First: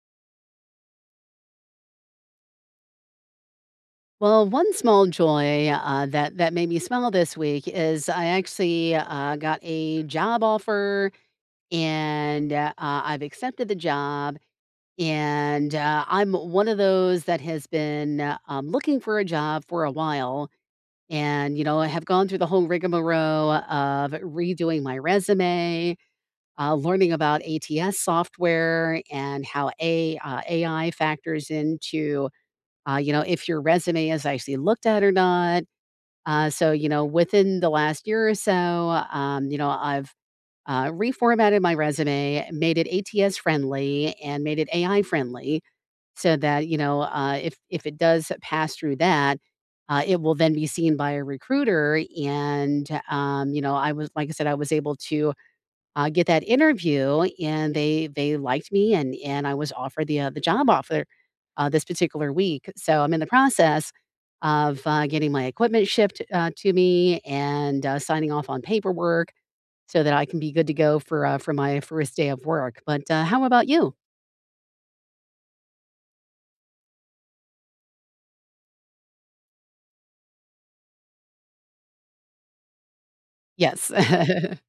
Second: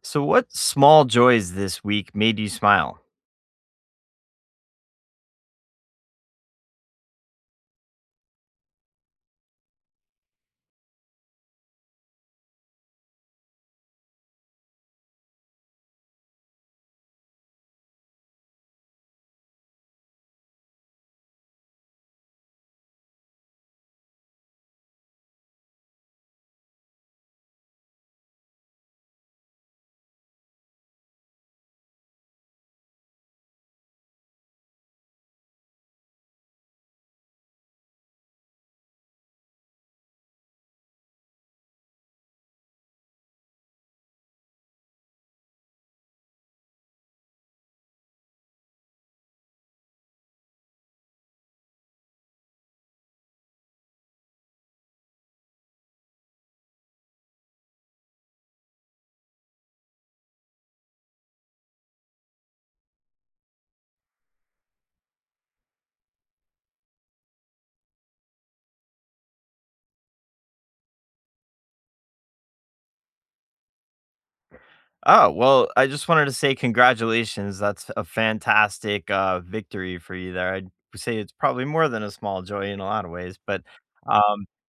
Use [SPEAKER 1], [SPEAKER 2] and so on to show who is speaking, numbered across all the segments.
[SPEAKER 1] So, what small joys this week made you smile?
[SPEAKER 2] Well, one small joy that made me smile this week is I actually got a job offer, and I've accepted the job. And I'm one of those that has been looking for a job for a while, and you know I have gone through the whole rigmarole of redoing my resume, learning about ATS software and how a AI factors into you know if your resume is actually looked at or not so, you know, within the last year or so, you know, I've reformatted my resume, made it ATS friendly, and made it AI friendly, so that you know, if it does pass through that, it will then be seen by a recruiter. And you know, I was like I said, I was able to get that interview, and they liked me, and I was offered the job offer this particular week. So I'm in the process of getting my equipment shipped to me and signing off on paperwork so that I can be good to go for my first day of work. But how about you?
[SPEAKER 1] Oh, well, I just wanted to say congratulations. That's a fantastic victory for you there. I'd say it's probably more than a small joy in a lot of ways, but
[SPEAKER 2] Yes.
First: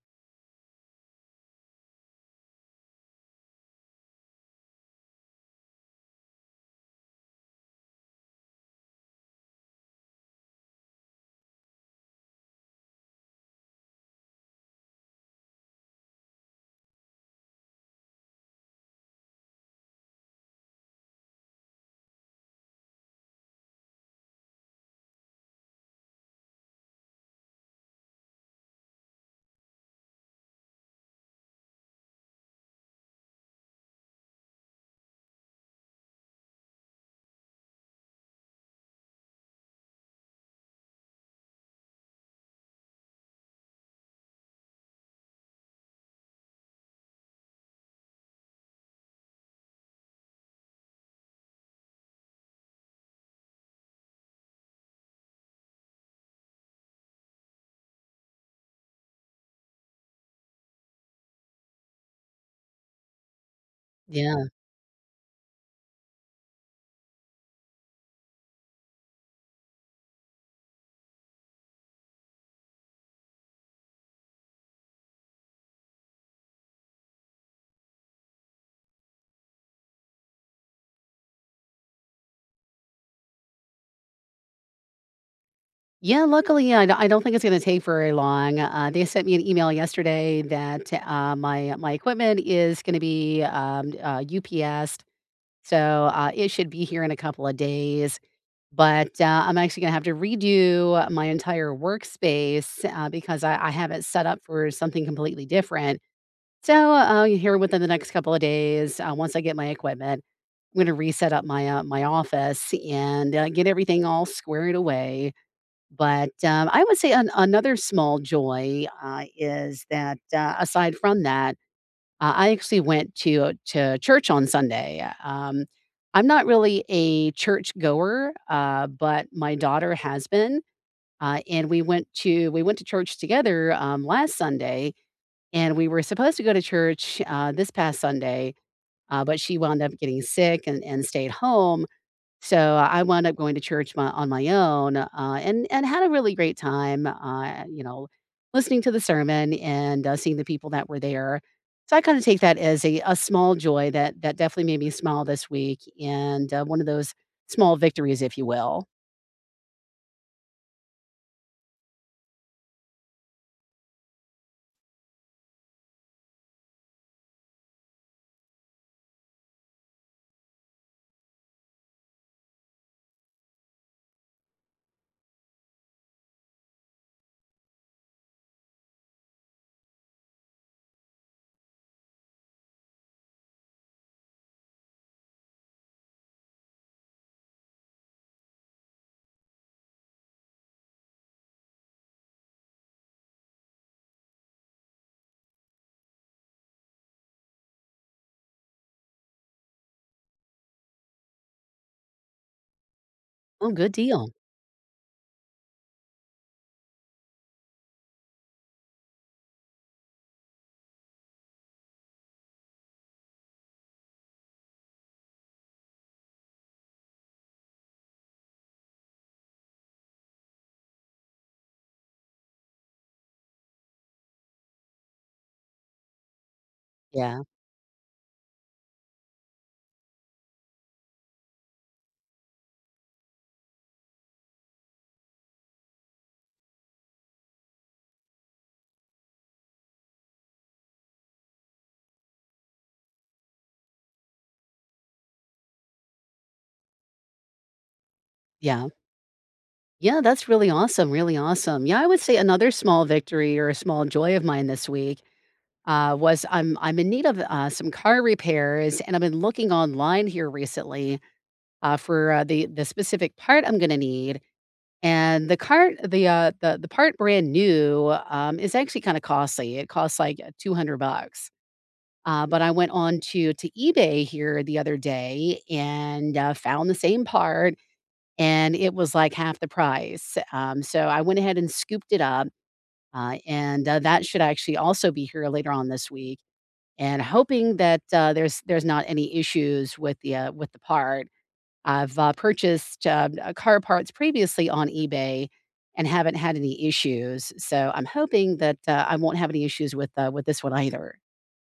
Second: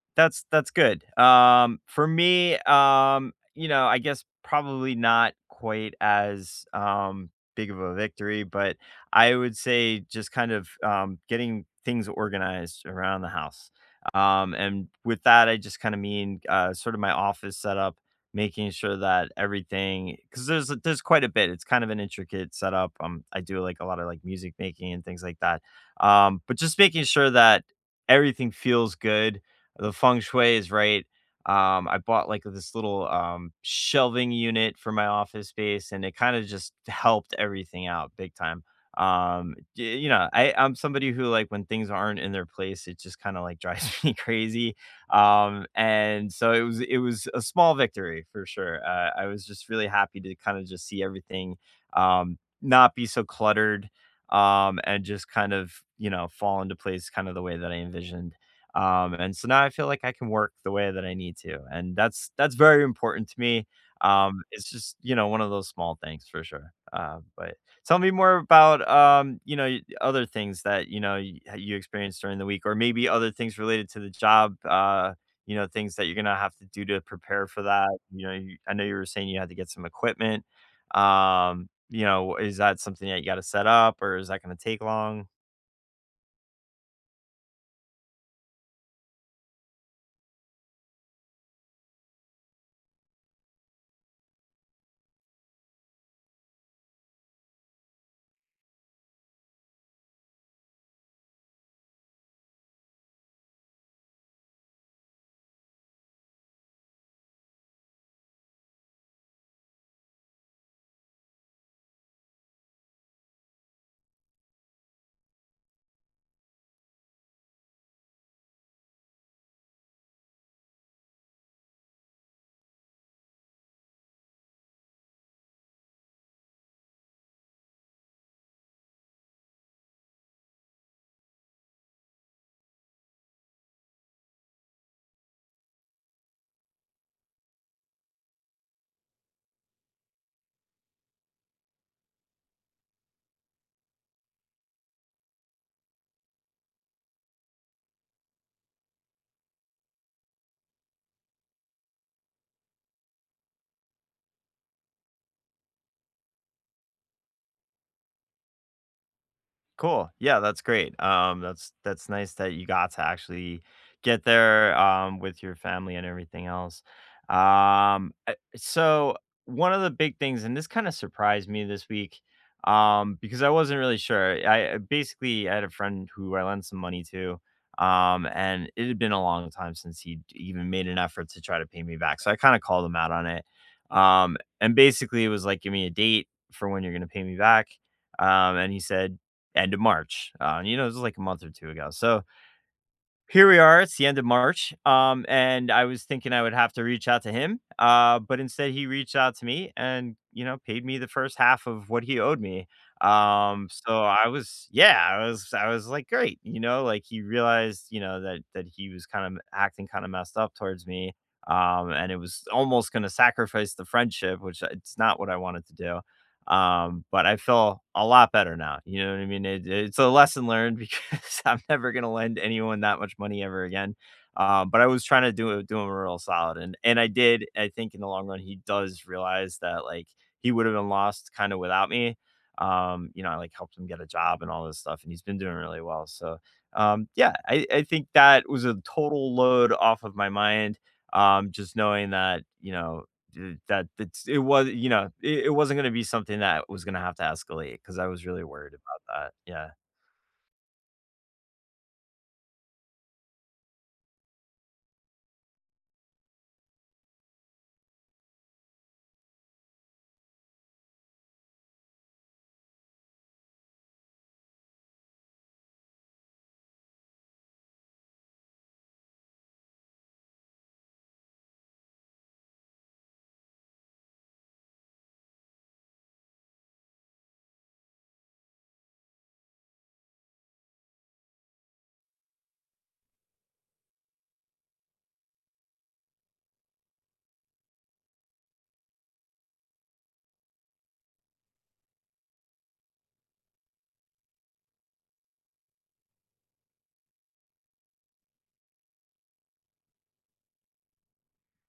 [SPEAKER 1] that's good. For me, you know, I guess probably not quite as big of a victory, but I would say just kind of getting things organized around the house. And with that, I just kind of mean sort of my office setup, making sure that everything, because there's quite a bit. It's kind of an intricate setup. I do like a lot of like music making and things like that. But just making sure that everything feels good, the feng shui is right. I bought like this little shelving unit for my office space, and it kind of just helped everything out big time. You know, I'm somebody who, like, when things aren't in their place, it just kind of like drives me crazy. And so it was a small victory for sure. I was just really happy to kind of just see everything, not be so cluttered, and just kind of, you know, fall into place kind of the way that I envisioned. And so now I feel like I can work the way that I need to, and that's very important to me.
[SPEAKER 2] Yeah.
[SPEAKER 1] It's just, you know, one of those small things for sure. But tell me more about, you know, other things that, you know, you experienced during the week, or maybe other things related to the job, you know, things that you're going to have to do to prepare for that. You know, I know you were saying you had to get some equipment. You know, is that something that you got to set up, or is that going to take long?
[SPEAKER 2] Yeah. Luckily, I don't think it's going to take very long. They sent me an email yesterday that my equipment is going to be UPS. So, it should be here in a couple of days, but, I'm actually gonna have to redo my entire workspace, because I have it set up for something completely different. So, here within the next couple of days, once I get my equipment, I'm gonna reset up my, my office and, get everything all squared away. But, I would say an another small joy, is that, aside from that I actually went to church on Sunday. I'm not really a church goer, but my daughter has been, and we went to church together last Sunday, and we were supposed to go to church this past Sunday, but she wound up getting sick and stayed home. So, I wound up going to church my on my own, and had a really great time, you know, listening to the sermon and, seeing the people that were there. So I kinda take that as a small joy that definitely made me smile this week and, one of those small victories, if you will.
[SPEAKER 1] Cool. Yeah, that's great. That's nice that you got to actually get there with your family and everything else. So one of the big things, and this kind of surprised me this week, because I wasn't really sure. I basically I had a friend who I lent some money to, and it had been a long time since he even made an effort to try to pay me back. So I kind of called him out on it, and basically it was like, give me a date for when you're going to pay me back. And he said, end of March. You know, this was like a month or two ago. So here we are. It's the end of March. And I was thinking I would have to reach out to him. But instead he reached out to me and, you know, paid me the first half of what he owed me.
[SPEAKER 2] Oh, good
[SPEAKER 1] So I
[SPEAKER 2] deal.
[SPEAKER 1] was, yeah, I was like, great. You know, like he realized, you know, that he was kind of acting kind of messed up towards me. And it was almost going to sacrifice the friendship, which it's not what I wanted to do. But I feel a lot better now, you know what I mean? It's a lesson learned, because I'm never gonna lend anyone that much money ever again. But I was trying to do him a real solid, and I
[SPEAKER 2] Yeah,
[SPEAKER 1] did. I think in the long run, he does realize that, like, he would have been lost kinda without me. You know, like, helped him get a job and all this stuff, and he's been doing really well, so, yeah, I think that was a total load off of my mind, just knowing that, you know, dude, that's it, was, you know, it wasn't gonna be something that was gonna have to escalate, because I was really worried
[SPEAKER 2] yeah.
[SPEAKER 1] about that, yeah.
[SPEAKER 2] Yeah, that's really awesome, really awesome. Yeah, I would say another small victory or a small joy of mine this week, was I'm in need of, some car repairs, and I've been looking online here recently for, the specific part I'm gonna need, and the cart the part brand new, is actually kinda costly, it costs, like, 200 bucks, but I went on to eBay here the other day and, found the same part, and it was, like, half the price, so I went ahead and scooped it up, that should actually also be here later on this week, and hoping that, there's not any issues with the part. I've, purchased, car parts previously on eBay and haven't had any issues, so I'm hoping that, I won't have any issues with this one either.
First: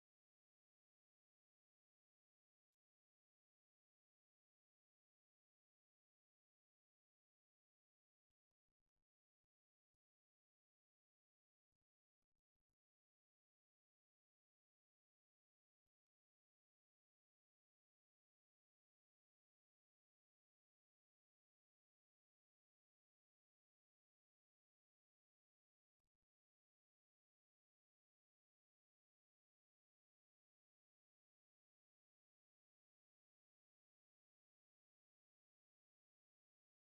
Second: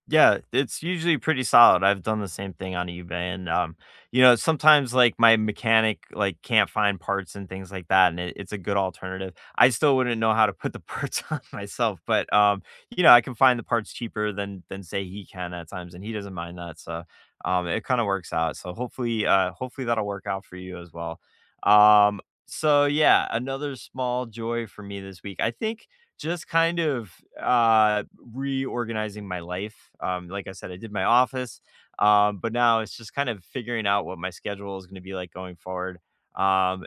[SPEAKER 1] Yeah, it's usually pretty solid. I've done the same thing on eBay, and, you know, sometimes, like, my mechanic, like, can't find parts and things like that, and it's a good alternative. I still wouldn't know how to put the parts on myself, but, you know, I can find the parts cheaper than say, he can at times, and he doesn't mind that, so, it kinda works out. So hopefully, hopefully that'll work out for you as well. Um, so, yeah, another small joy for me this week. I think just kind of, uh, reorganizing my life. Like I said, I did my office, but now it's just kind of figuring out what my schedule is going to be like going forward. Um,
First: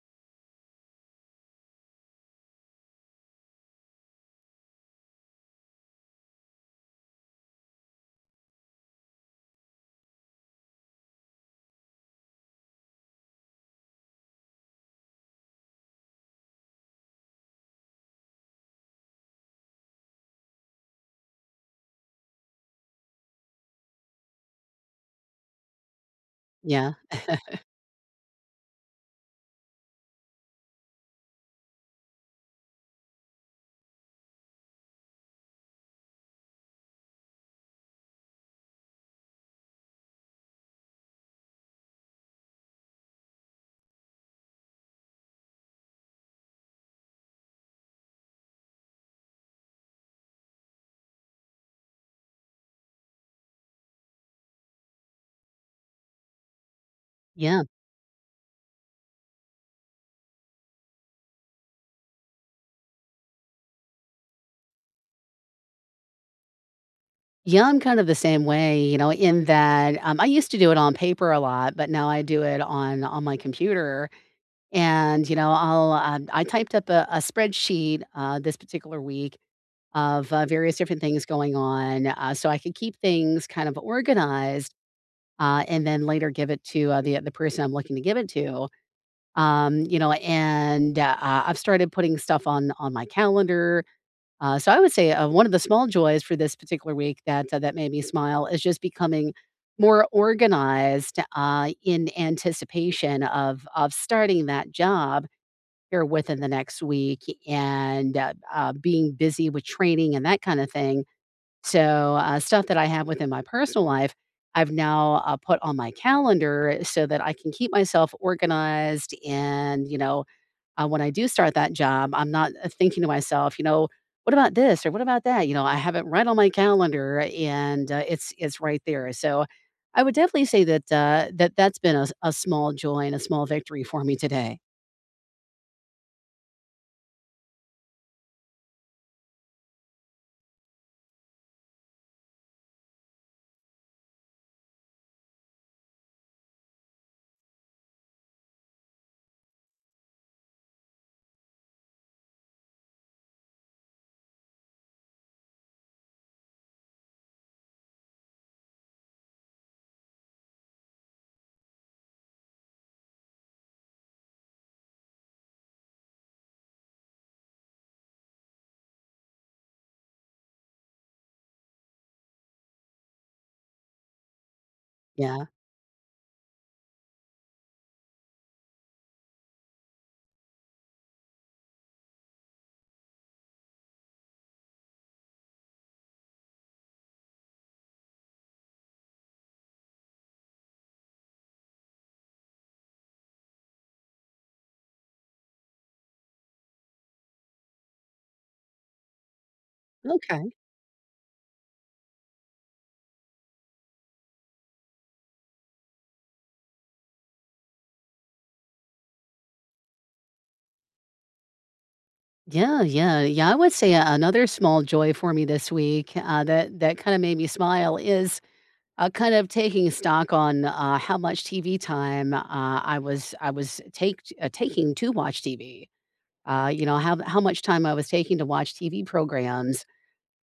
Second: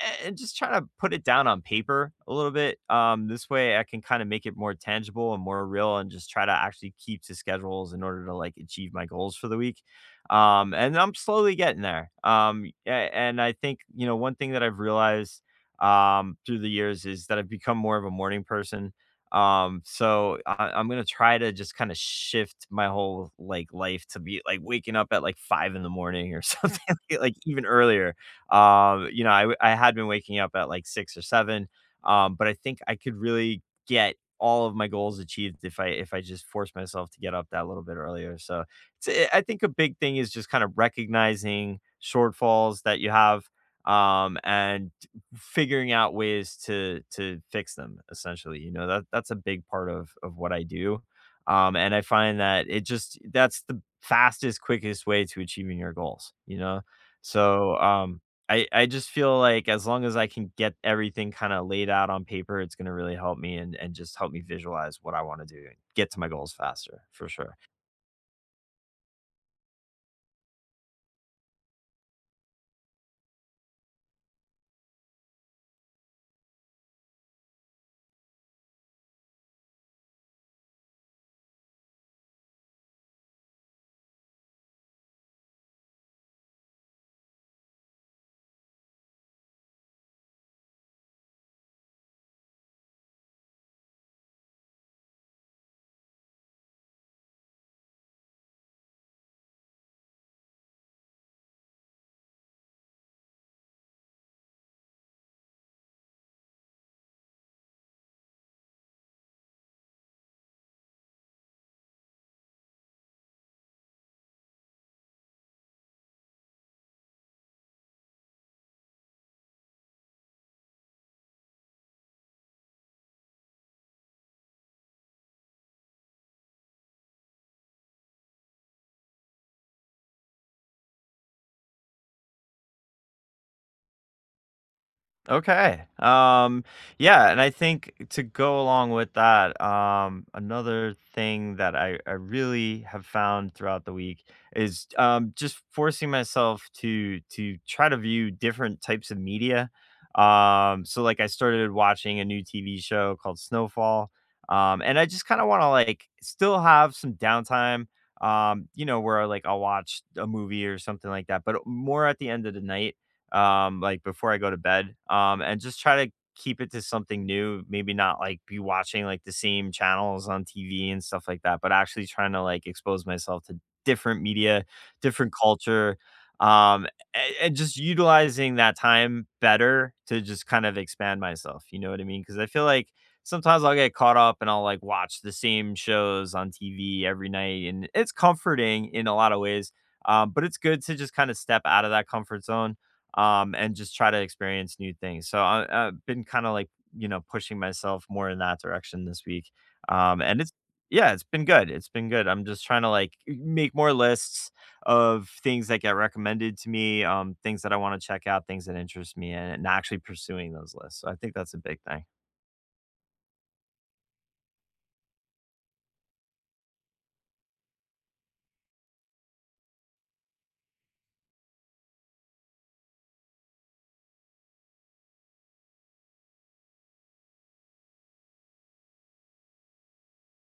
[SPEAKER 1] and just trying to put it down on paper a little bit. This way I can kind of make it more tangible and more real, and just try to actually keep to schedules in order to like achieve my goals for the week. And I'm slowly getting there. And I think, you know, one thing that I've realized through the years is that I've become more of a morning person. So I'm gonna try to just kind of shift my whole like life to be like waking up at like five in the morning or something
[SPEAKER 2] Yeah.
[SPEAKER 1] like even earlier. You know, I had been waking up at like six or seven, but I think I could really get all of my goals achieved if I just force myself to get up that little bit earlier. So it's, I think a big thing is just kind of recognizing shortfalls that you have, um, and figuring out ways to fix them, essentially. You know, that's a big part of what I do. Um, and I find that it just, that's the fastest, quickest way to achieving your goals, you know?
[SPEAKER 2] Yeah.
[SPEAKER 1] So um, I just feel like as long as I can get everything kind of laid out on paper, it's going to really help me and just help me visualize what I want to do and get to my goals faster for sure.
[SPEAKER 2] Yeah, I'm kind of the same way, you know, in that, I used to do it on paper a lot, but now I do it on my computer, and, you know, I'll, I typed up a spreadsheet, this particular week of, various different things going on, so I could keep things kind of organized and then later give it to the person I'm looking to give it to. You know, and I've started putting stuff on my calendar. So I would say one of the small joys for this particular week that made me smile is just becoming more organized in anticipation of starting that job here within the next week and being busy with training and that kind of thing so, stuff that I have within my personal life, I've now, put on my calendar so that I can keep myself organized and, you know, when I do start that job, I'm not, thinking to myself, you know, "What about this?" or "What about that?" You know, I have it right on my calendar and, it's right there. So, I would definitely say that, that that's been a small joy and a small victory for me today.
[SPEAKER 1] Okay. Yeah, and I think to go along with that, another thing that I really have found throughout the week is just forcing myself to try to view different types of media. So like I started watching a new TV show called Snowfall, and I just kind of want to like still have some downtime. You know, where like I'll watch a movie or something like that, but more at the end of the night, like before I go to bed, and just try to keep it to something new. Maybe not like be watching like the same channels on TV and stuff like that, but actually trying to like expose myself to different media, different
[SPEAKER 2] Yeah.
[SPEAKER 1] culture, um, and, just utilizing that time better to just kind of expand myself. You know what I mean? Because I feel like sometimes I'll get caught up, and I'll like watch the same shows on TV every night, and it's comforting in a lot of ways. But it's good to just kind of step out of that comfort zone, and just try to experience new things. So I've been kind of like, you know, pushing myself more in that direction this week, and
[SPEAKER 2] Okay.
[SPEAKER 1] it's, yeah, it's been good. It's been good. I'm just trying to like make more lists of things that get recommended to me, things that I want to check out, things that interest me, and, actually pursuing those lists. So I think that's a big thing.
[SPEAKER 2] Yeah, yeah, yeah. I would say a another small joy for me this week, that that kinda made me smile is, kind of taking stock on, how much TV time, I was take taking to watch TV. You know, how much time I was taking to watch TV programs.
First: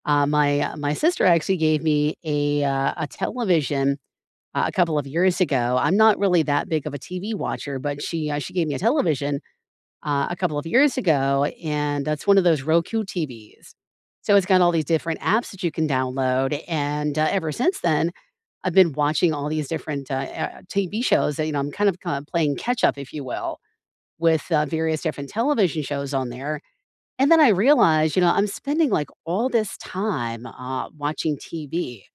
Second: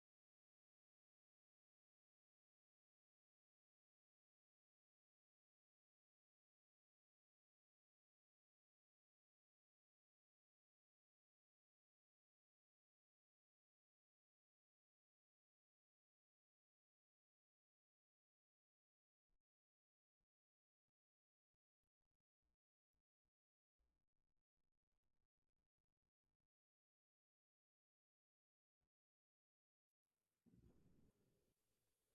[SPEAKER 2] My sister actually gave me a television, a couple of years ago. I'm not really that big of a TV watcher, but she gave me a television a couple of years ago, and that's one of those Roku TVs. So it's got all these different apps that you can download, and ever since then, I've been watching all these different TV shows that you know I'm kind of playing catch up, if you will, with various different television shows on there. And then I realized, you know, I'm spending like all this time watching TV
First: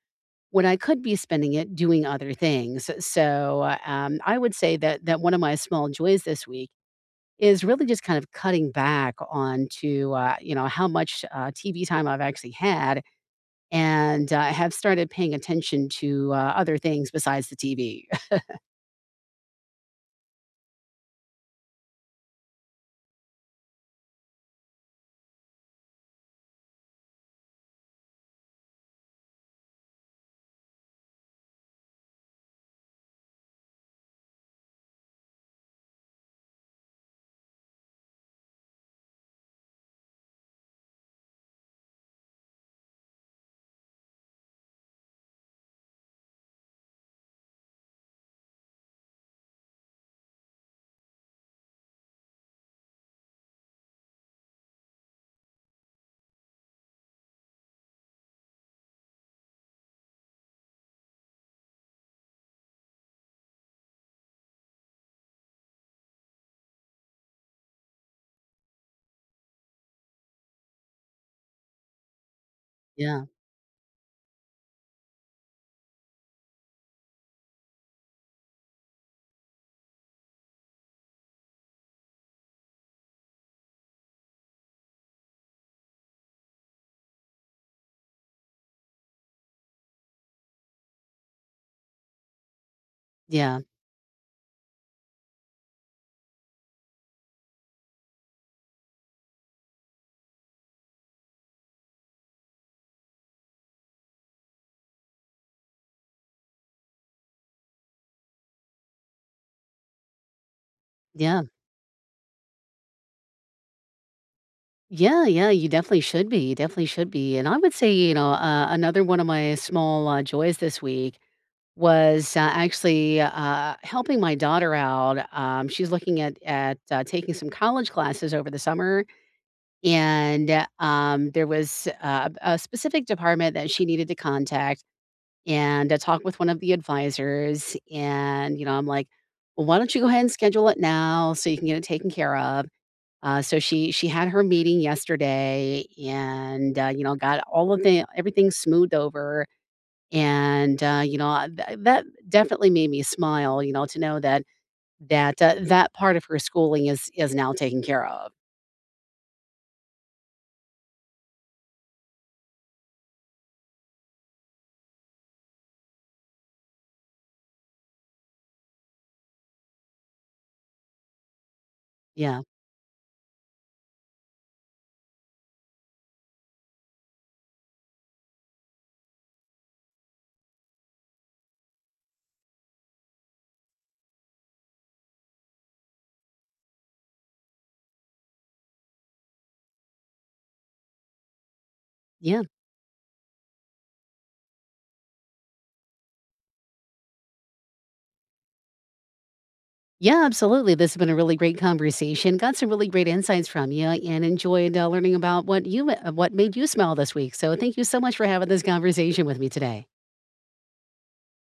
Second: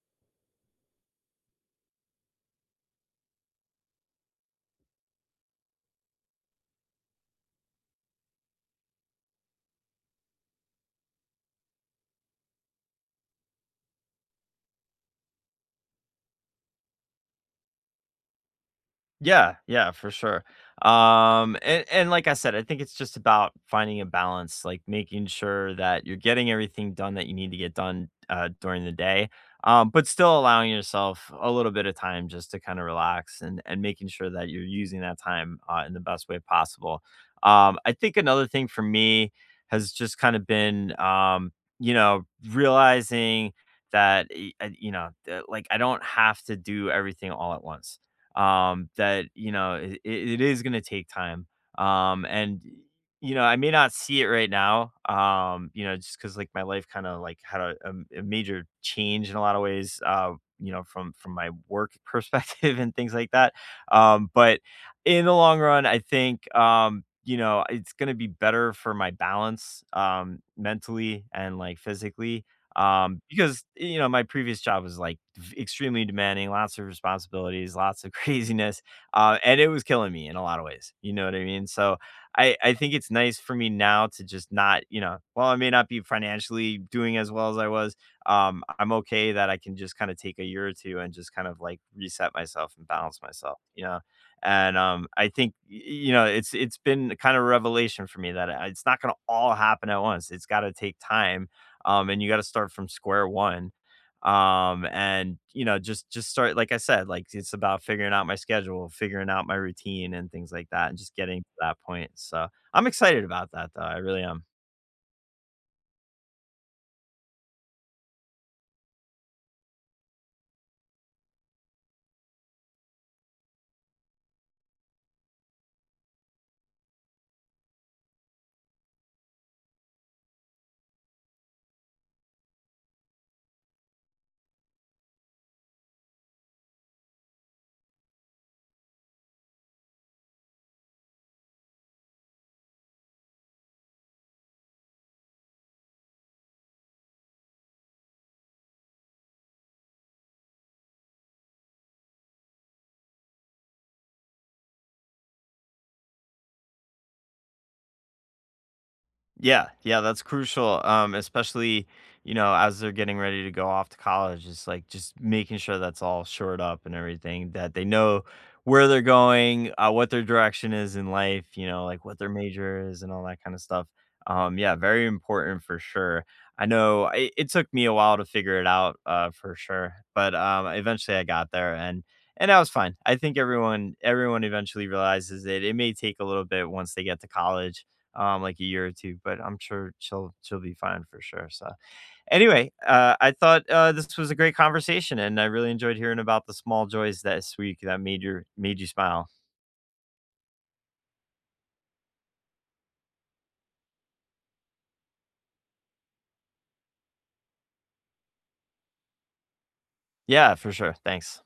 [SPEAKER 2] when I could be spending it doing other things. So I would say that one of my small joys this week is really just kind of cutting back on you know, how much, TV time I've actually had, and, have started paying attention to, other things besides the TV.
[SPEAKER 1] Yeah, yeah, for sure. And like I said, I think it's just about finding a balance, like making sure that you're getting everything done that you need to get done during the day, but still allowing yourself a little bit of time just to kind of relax, and making sure that you're using that time in the best way possible. I think another thing for me has just kind of been, you know, realizing that you know, that, like, I don't have to do everything all at once, that, you know, it is going to take time, and you know, I may not see it right now, you know, just because like my life kind of like had a major change in a lot of ways, you know, from my work perspective and things like that, but in the long run I think, you know, it's going to be better for my balance, mentally and like physically,
[SPEAKER 2] Yeah,
[SPEAKER 1] because, you know, my previous job was, like, v extremely demanding, lots of responsibilities, lots of craziness, and it was killing me in a lot of ways, you know what I mean? So, I think it's nice for me now to just not, you know, while I may not be financially doing as well as I was, I'm okay that I can just kinda take a year or two and just kind of, like, reset myself and balance myself,
[SPEAKER 2] yeah,
[SPEAKER 1] you know? And, I think, y you know, it's been kind of a revelation for me that, it's not gonna all happen at once, it's gotta take time, and you got to start from square one. And you know, just start, like I said, like it's about figuring out my schedule, figuring out my routine, and things like that, and just getting
[SPEAKER 2] yeah.
[SPEAKER 1] to that point. So I'm excited about that, though. I really am.
[SPEAKER 2] Yeah, yeah, you definitely should be, you definitely should be, and I would say, you know, another one of my small, joys this week was, helping my daughter out, she's looking at taking some college classes over the summer. And, there was a specific department that she needed to contact and, talk with one of the advisors, and, you know, I'm like, "Well, why don't you go ahead and schedule it now so you can get it taken care of?" So she had her meeting yesterday and, you know, got all of the everything smoothed over, and, you know, I- th that definitely made me smile, you know, to know that that part of her schooling is now taken care of.
[SPEAKER 1] Yeah, yeah, that's crucial, especially, you know, as they're getting ready to go off to college, it's like just making sure that's all shored up and everything, that they know where they're going, what their direction is in life, you know, like what their
[SPEAKER 2] Yeah.
[SPEAKER 1] major is and all that kind of stuff. Yeah, very important for sure. I know it took me a while to figure it out, for sure, but eventually I got there, and that was fine. I think everyone eventually realizes it. It may take a little bit once they get to college, like a year or two, but I'm sure she'll be fine for sure. So
[SPEAKER 2] Yeah.
[SPEAKER 1] anyway, I thought this was a great conversation, and I really enjoyed hearing about the small joys this week that made you smile.
[SPEAKER 2] Yeah, absolutely. This has been a really great conversation. Got some really great insights from you and enjoyed learning about what you what made you smile this week. So, thank you so much for having this conversation with me today.
[SPEAKER 1] Yeah, for sure. Thanks.